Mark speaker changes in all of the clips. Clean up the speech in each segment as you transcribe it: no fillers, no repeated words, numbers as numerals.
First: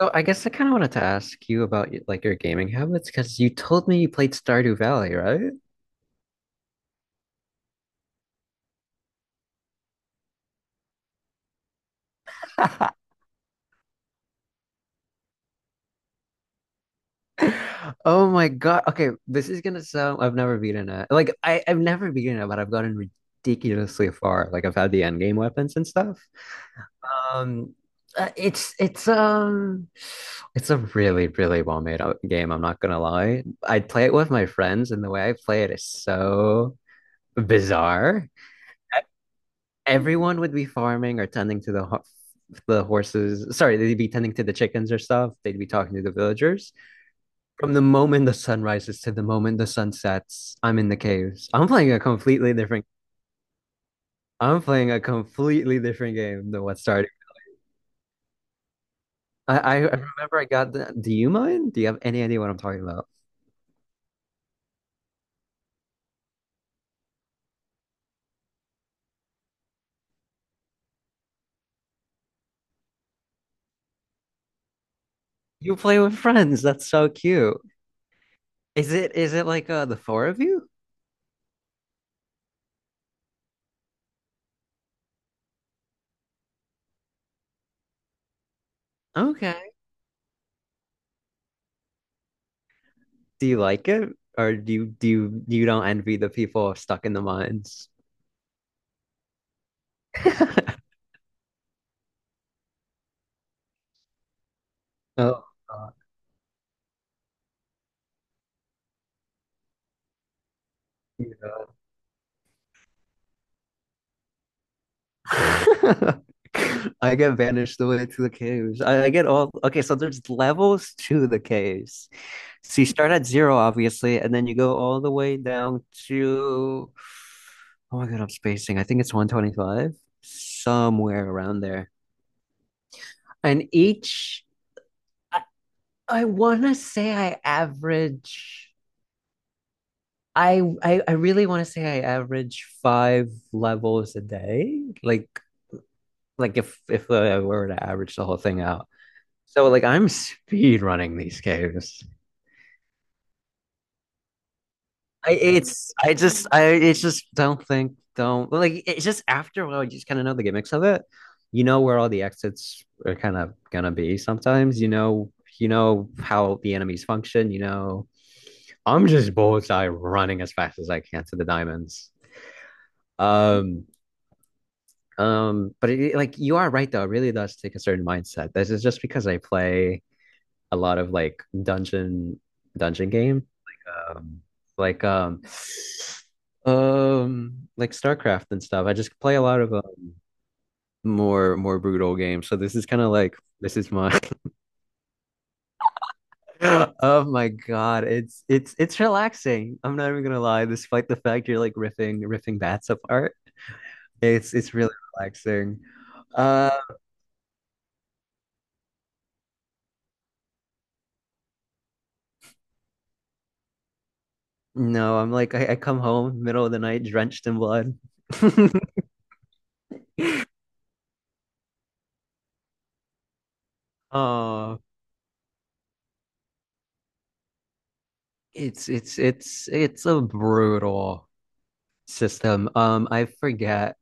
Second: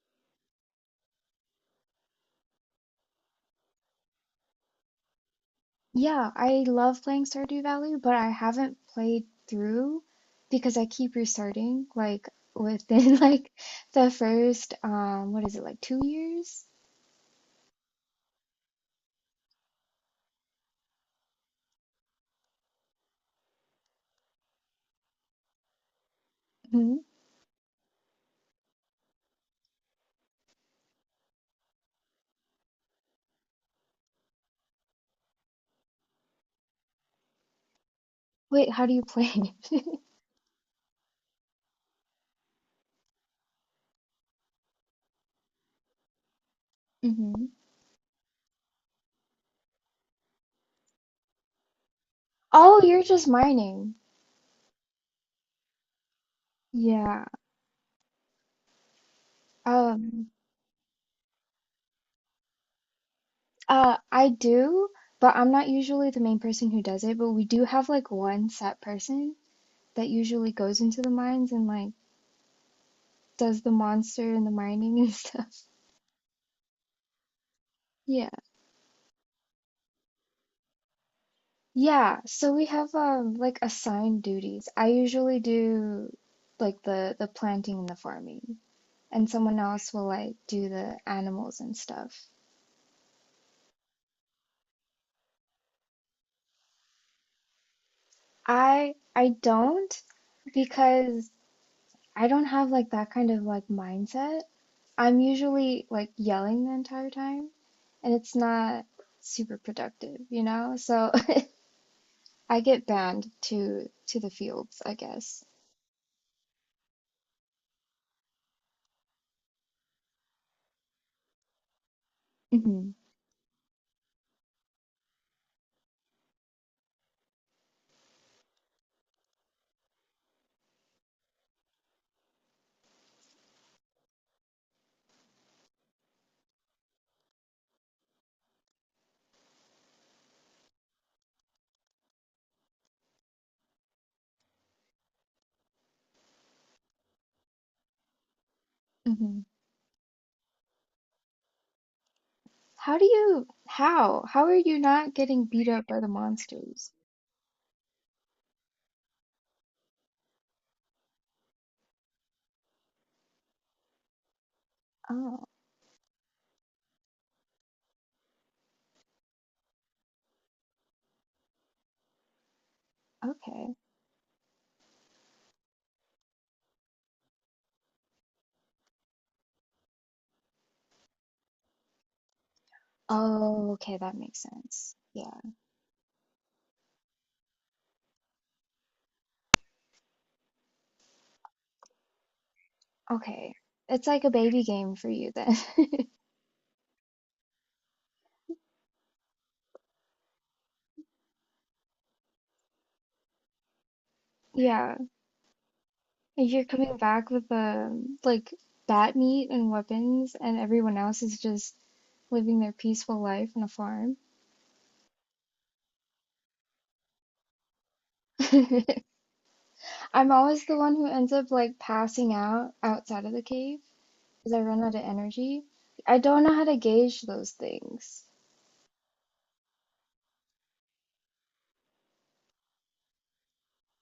Speaker 1: So I guess I kind of wanted to ask you about like your gaming habits because you told me you played Stardew Valley, right?
Speaker 2: Yeah, I love playing Stardew Valley, but I haven't played through because I keep restarting, like, within like the first what is it, like, 2 years?
Speaker 1: Oh my God. Okay, this is gonna sound I've never beaten it. Like I've never beaten it, but I've gotten ridiculously far. Like I've had the end game weapons and stuff.
Speaker 2: Hmm.
Speaker 1: Um it's it's a really, really well made out game, I'm not gonna lie. I'd play it with my friends and the way I play it is so bizarre.
Speaker 2: Wait, how do
Speaker 1: E,
Speaker 2: you play it?
Speaker 1: Everyone would be farming or tending to the the horses, sorry, they'd be tending to the chickens or stuff, they'd be talking to the villagers
Speaker 2: Hmm.
Speaker 1: from the moment the sun rises to the moment the sun sets. I'm in the caves.
Speaker 2: Oh, you're just mining.
Speaker 1: I'm playing a completely different game than what started.
Speaker 2: Yeah.
Speaker 1: I
Speaker 2: Um
Speaker 1: remember I got the, do you mind, do you have any idea what I'm talking about?
Speaker 2: I do, but I'm not usually the main person who does it, but we do have like one set person that usually goes into the mines and like does the monster and the mining and stuff.
Speaker 1: You play with friends, that's so cute.
Speaker 2: Yeah.
Speaker 1: Is it like the four of you?
Speaker 2: Yeah, so we have like assigned duties. I usually do like the planting and the farming, and someone
Speaker 1: Okay,
Speaker 2: else will like do the animals and stuff.
Speaker 1: do you like it, or do you don't envy the people stuck in the mines?
Speaker 2: I don't
Speaker 1: Oh,
Speaker 2: because I don't have like that kind of like mindset. I'm usually
Speaker 1: God.
Speaker 2: like yelling the entire time, and it's not super productive, you know? So
Speaker 1: Yeah.
Speaker 2: I get banned to the fields, I guess.
Speaker 1: I get vanished the way to the caves. I get all okay. So there's levels to the caves. So you
Speaker 2: Hmm.
Speaker 1: start at zero, obviously, and then you go all the way down to, oh my god, I'm spacing. I think it's 125, somewhere around there. And each, I, I want to say I average. I really want to say I average five levels a day. Like if I were to average the whole thing out.
Speaker 2: Hmm.
Speaker 1: So like I'm speed running these games.
Speaker 2: How do you, how? How are you not
Speaker 1: I
Speaker 2: getting beat up
Speaker 1: it's
Speaker 2: by the
Speaker 1: I just I
Speaker 2: monsters?
Speaker 1: it's just don't think, don't, like, it's just after a while you just kind of know the gimmicks of it. You know where all the exits are kind of gonna be sometimes. You know,
Speaker 2: Oh,
Speaker 1: you know how the enemies function. You know, I'm just bullseye running as fast as I can to the diamonds.
Speaker 2: okay.
Speaker 1: Um but it, like, you are right though. It really does take a certain mindset. This is just because I play a lot of like dungeon game
Speaker 2: Oh, okay, that
Speaker 1: um,
Speaker 2: makes sense.
Speaker 1: like
Speaker 2: Yeah.
Speaker 1: um, like StarCraft and stuff. I just play a lot of more brutal games. So this is kind of like
Speaker 2: Okay.
Speaker 1: this is
Speaker 2: It's
Speaker 1: my.
Speaker 2: like a baby game for you then.
Speaker 1: Oh my God, it's relaxing. I'm not even gonna lie. Despite the fact you're like riffing bats apart, it's really
Speaker 2: Yeah.
Speaker 1: relaxing.
Speaker 2: And you're
Speaker 1: Uh,
Speaker 2: coming back with like bat meat and weapons and everyone else is just living their peaceful life on a farm.
Speaker 1: no, I'm like I come home middle of the night drenched in blood.
Speaker 2: I'm always the one who ends up like passing out outside of the cave because I
Speaker 1: Oh,
Speaker 2: run out of energy. I don't know how to gauge those things.
Speaker 1: it's a brutal system. I forget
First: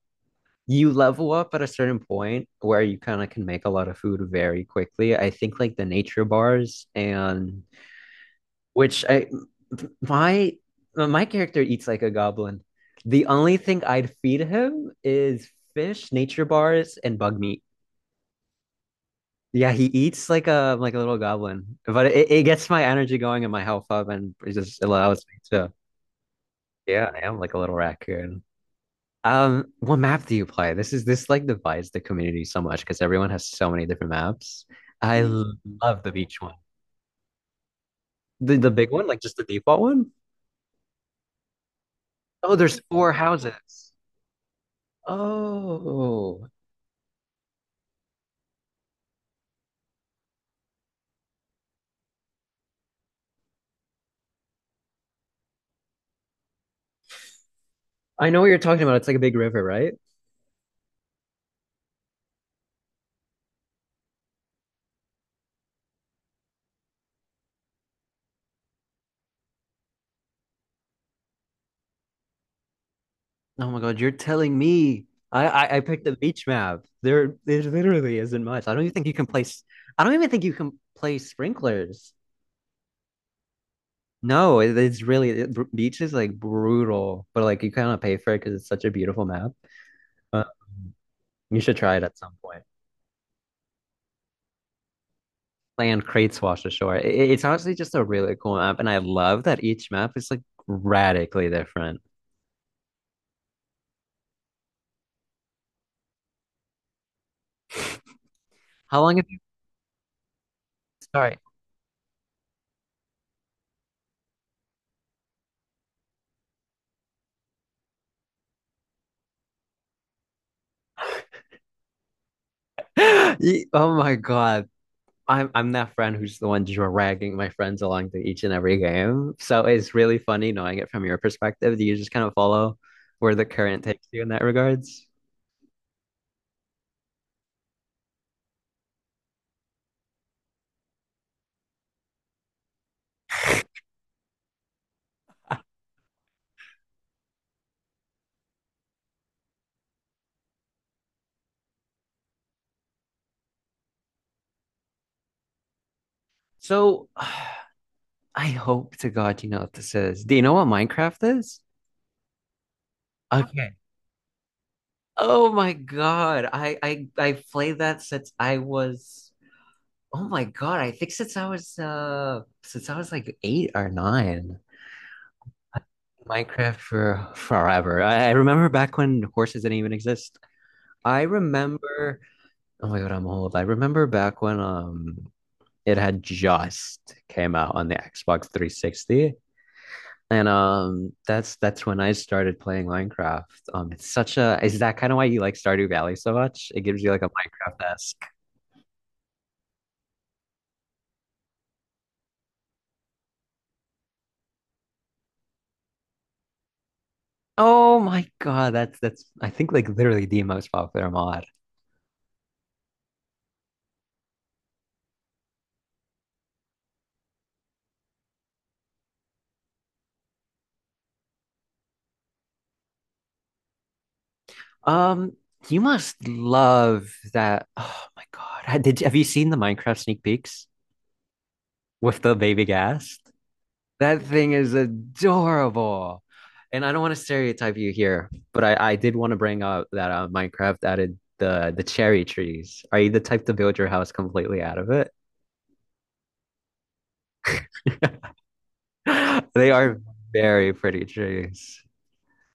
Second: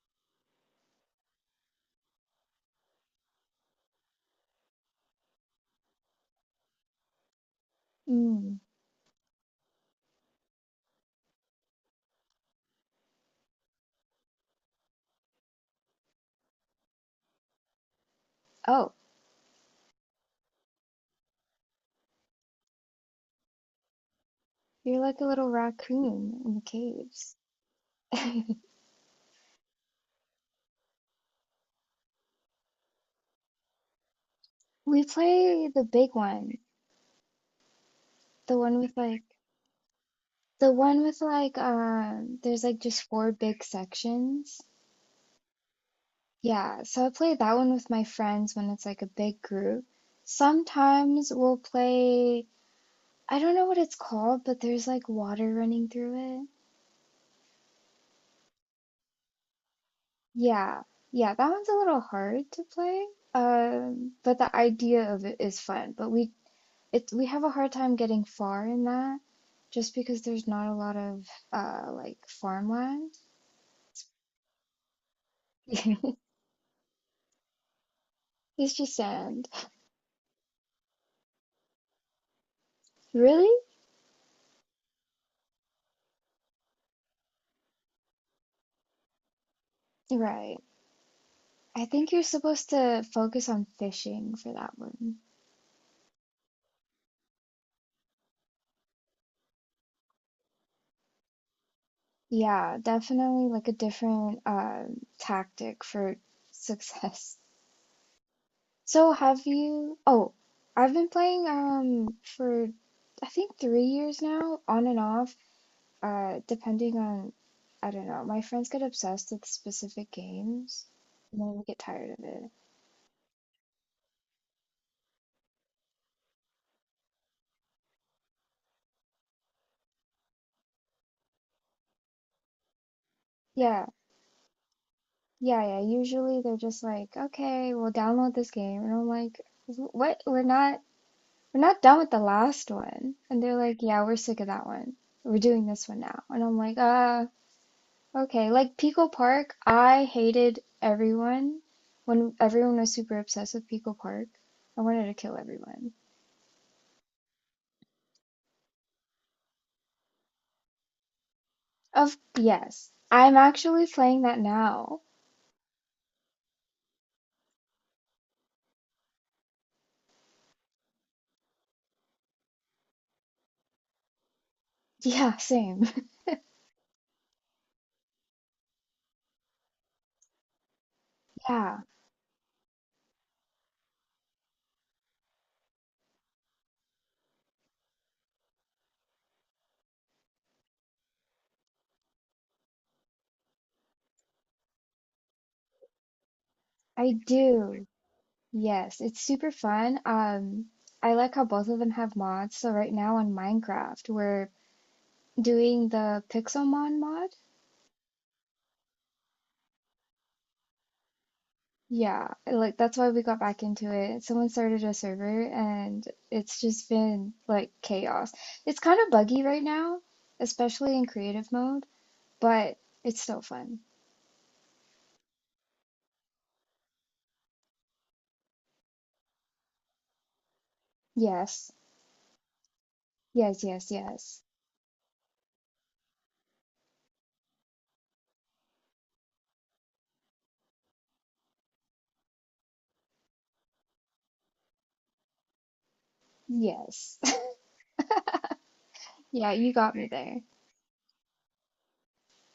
Speaker 1: you level up at a certain point where you kind of can make a lot of food very quickly. I think like the nature bars and
Speaker 2: Mm.
Speaker 1: which I, my my character eats like a goblin. The only thing I'd feed him is fish, nature bars, and bug meat.
Speaker 2: Oh,
Speaker 1: Yeah, he eats like a little goblin, but it gets my energy going and my health up, and it just
Speaker 2: you're like a
Speaker 1: allows me
Speaker 2: little
Speaker 1: to.
Speaker 2: raccoon in the
Speaker 1: Yeah, I
Speaker 2: caves.
Speaker 1: am like a little raccoon. What map do you play? This is, this like divides the community so much because everyone has so many different maps.
Speaker 2: We
Speaker 1: I Mm. l-
Speaker 2: play the
Speaker 1: love the
Speaker 2: big
Speaker 1: beach
Speaker 2: one,
Speaker 1: one.
Speaker 2: the
Speaker 1: The
Speaker 2: one
Speaker 1: big
Speaker 2: with
Speaker 1: one, like
Speaker 2: like
Speaker 1: just the default one.
Speaker 2: the one with like
Speaker 1: Oh,
Speaker 2: there's like
Speaker 1: there's
Speaker 2: just
Speaker 1: four
Speaker 2: four big
Speaker 1: houses.
Speaker 2: sections.
Speaker 1: Oh,
Speaker 2: Yeah, so I play that one with my friends when it's like a big group. Sometimes we'll play, I don't know what it's called, but there's like water running through it.
Speaker 1: I know what you're talking about. It's like a big river, right?
Speaker 2: Yeah. Yeah, that one's a little hard to play. But the idea of it is fun. But we have a hard time getting far in that just because there's not a lot of like farmland.
Speaker 1: Oh my God, you're telling me. I picked the beach map. There literally isn't much.
Speaker 2: It's
Speaker 1: I don't even
Speaker 2: just
Speaker 1: think you can
Speaker 2: sand.
Speaker 1: I don't even think you can play sprinklers.
Speaker 2: Really?
Speaker 1: No, it, it's really, it, beach is like brutal, but like you kind of pay for it because it's such a beautiful map. Uh,
Speaker 2: Right.
Speaker 1: you should
Speaker 2: I
Speaker 1: try it
Speaker 2: think
Speaker 1: at
Speaker 2: you're
Speaker 1: some point.
Speaker 2: supposed to focus on fishing for that one.
Speaker 1: Land Crates Wash Ashore. It's honestly just a really cool map, and I love that each map is like radically different.
Speaker 2: Yeah, definitely like a different tactic for success.
Speaker 1: How
Speaker 2: So
Speaker 1: long have you?
Speaker 2: have you Oh, I've been
Speaker 1: Sorry.
Speaker 2: playing for I think 3 years now, on and off, depending on I don't know, my friends get obsessed with specific games and then we get tired of it.
Speaker 1: Oh my God. I'm that friend who's the one dragging my friends along to each and every game. So it's really funny knowing it from your perspective. Do you just kind of follow where the current
Speaker 2: Yeah.
Speaker 1: takes you in that regards?
Speaker 2: Yeah, yeah. Usually they're just like, "Okay, we'll download this game." And I'm like, "What? We're not done with the last one." And they're like, "Yeah, we're sick of that one. We're doing this one now." And I'm like, okay." Like Pico Park, I hated everyone when everyone was super obsessed with Pico Park. I wanted to kill everyone.
Speaker 1: So I hope to God you know what this is. Do you know what Minecraft is?
Speaker 2: Of yes, I'm
Speaker 1: Okay.
Speaker 2: actually playing that now.
Speaker 1: Oh my God. I played that since I was, oh my God. I think since I was like eight or nine.
Speaker 2: Yeah,
Speaker 1: I-
Speaker 2: same.
Speaker 1: Minecraft for forever. I remember back when horses didn't even exist. I
Speaker 2: Yeah,
Speaker 1: remember, oh my God, I'm old. I remember back when it had just came out on the Xbox 360. And that's when I started playing Minecraft. Um, it's such a, is that kind of why you like Stardew Valley so much? It gives you
Speaker 2: I
Speaker 1: like a Minecraft.
Speaker 2: do. Yes, it's super fun. I like how both of them have mods. So right now on Minecraft, we're doing the Pixelmon mod.
Speaker 1: Oh my God, that's, I think, like literally the most popular mod.
Speaker 2: Yeah, like that's why we got back into it. Someone started a server and it's just been like chaos. It's kind of buggy right now, especially in creative mode, but it's still fun.
Speaker 1: Um, you must love that. Oh my God, have you seen the Minecraft sneak peeks
Speaker 2: Yes.
Speaker 1: with the baby gas?
Speaker 2: Yes, yes,
Speaker 1: That
Speaker 2: yes.
Speaker 1: thing is adorable. And I don't want to stereotype you here, but I did want to bring up that Minecraft added the cherry trees. Are you the type to build your house completely out of it?
Speaker 2: Yes. Yeah,
Speaker 1: They
Speaker 2: you got
Speaker 1: are
Speaker 2: me there.
Speaker 1: very pretty trees.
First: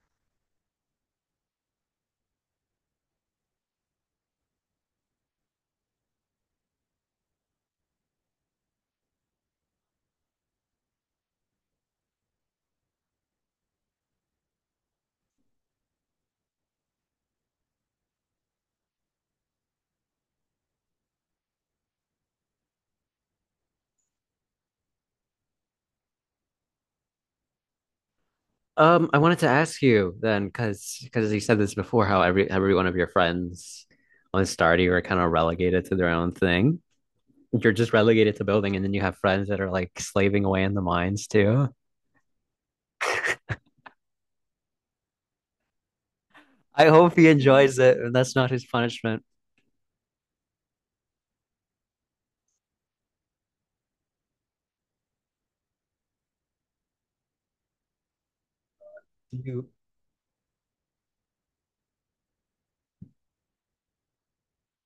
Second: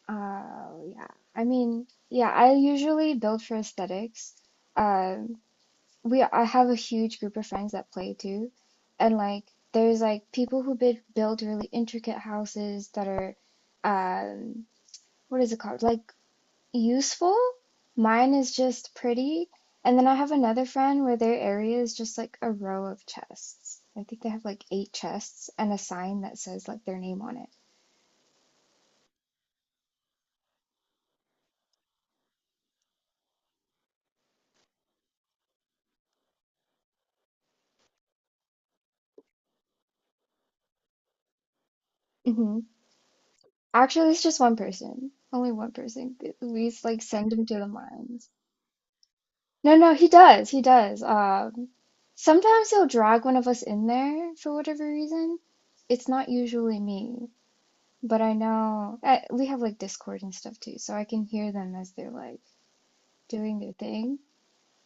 Speaker 2: Uh, yeah. I mean, yeah, I usually build for aesthetics. Um, we I have a huge group of friends that play too, and like there's like people who build really intricate houses that are, um, what is it called? Like useful. Mine is just pretty, and then I have another friend where their area is just like a row of chests. I think they have like eight chests and a sign that says like their name on it.
Speaker 1: I wanted to ask you then, because you said this before, how every one of your friends on Stardew are kind of relegated to their own thing. You're just relegated to building, and then you have friends that are like slaving away in the mines too.
Speaker 2: Mhm. Actually, it's just one person. Only one person. We
Speaker 1: I
Speaker 2: like
Speaker 1: hope he
Speaker 2: send him to the
Speaker 1: enjoys it and
Speaker 2: mines.
Speaker 1: that's not his punishment.
Speaker 2: No, no, he does. He does. Sometimes he'll drag one of us in there for whatever reason. It's not usually me, but I know I, we have
Speaker 1: You
Speaker 2: like Discord and stuff too, so I can hear them as they're like doing their thing.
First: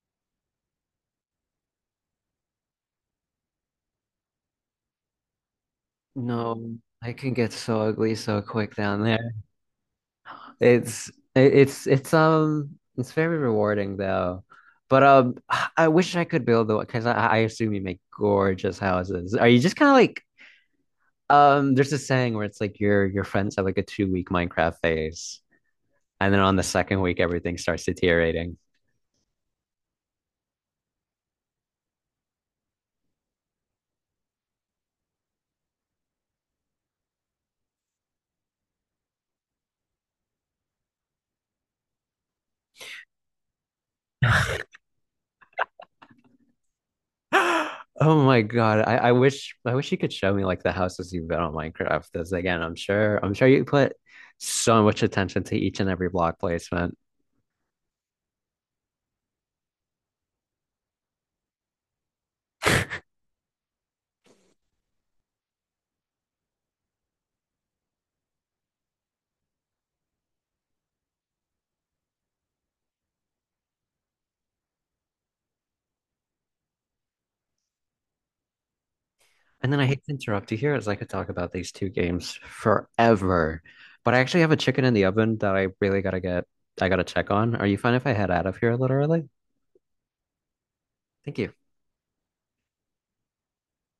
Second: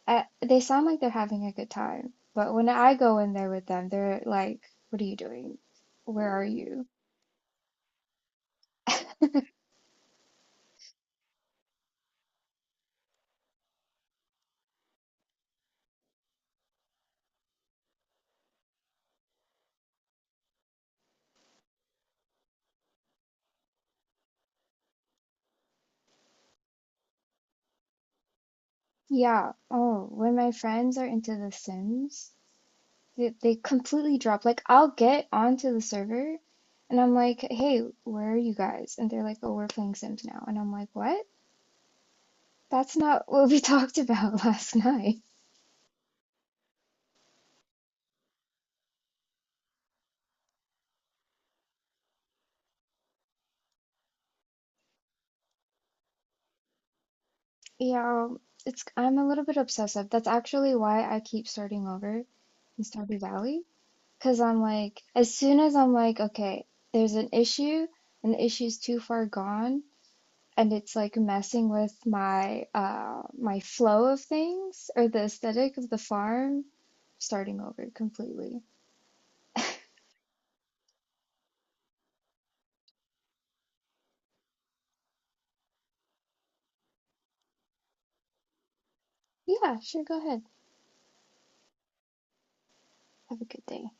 Speaker 2: I, they sound like they're having a good time, but when I go in there with them, they're like, "What are you doing? Where are
Speaker 1: no,
Speaker 2: you?"
Speaker 1: I can get so ugly so quick down there. It's it's very rewarding though. But um, I wish I could build the, because I assume you make gorgeous houses. Are you just kind of like, um, there's a saying where it's like your friends have like a 2 week Minecraft phase. And then on the second week, everything starts deteriorating.
Speaker 2: Yeah. Oh, when my friends are into The Sims. They completely drop. Like, I'll get onto the server and I'm like, hey, where are you guys? And they're like, oh, we're playing Sims now. And I'm like, what? That's not what we talked about last night.
Speaker 1: Oh my God. I wish, I wish you could show me like the houses you've built on Minecraft. Because again, I'm sure you put so much attention to each and every block placement.
Speaker 2: Yeah, it's, I'm a little bit obsessive. That's actually why I keep starting over in Stardew Valley. Because I'm like, as soon as I'm like, okay, there's an issue and the issue's too far gone. And it's like messing with my my flow of things or the aesthetic of the farm, starting over completely.
Speaker 1: And then I hate to interrupt you here, as I could talk about these two games forever. But I actually have a chicken in the oven that I really gotta get, I gotta check on. Are you fine if I head out of here a little early?
Speaker 2: Yeah, sure, go ahead.
Speaker 1: Thank you.
Speaker 2: Have a good day.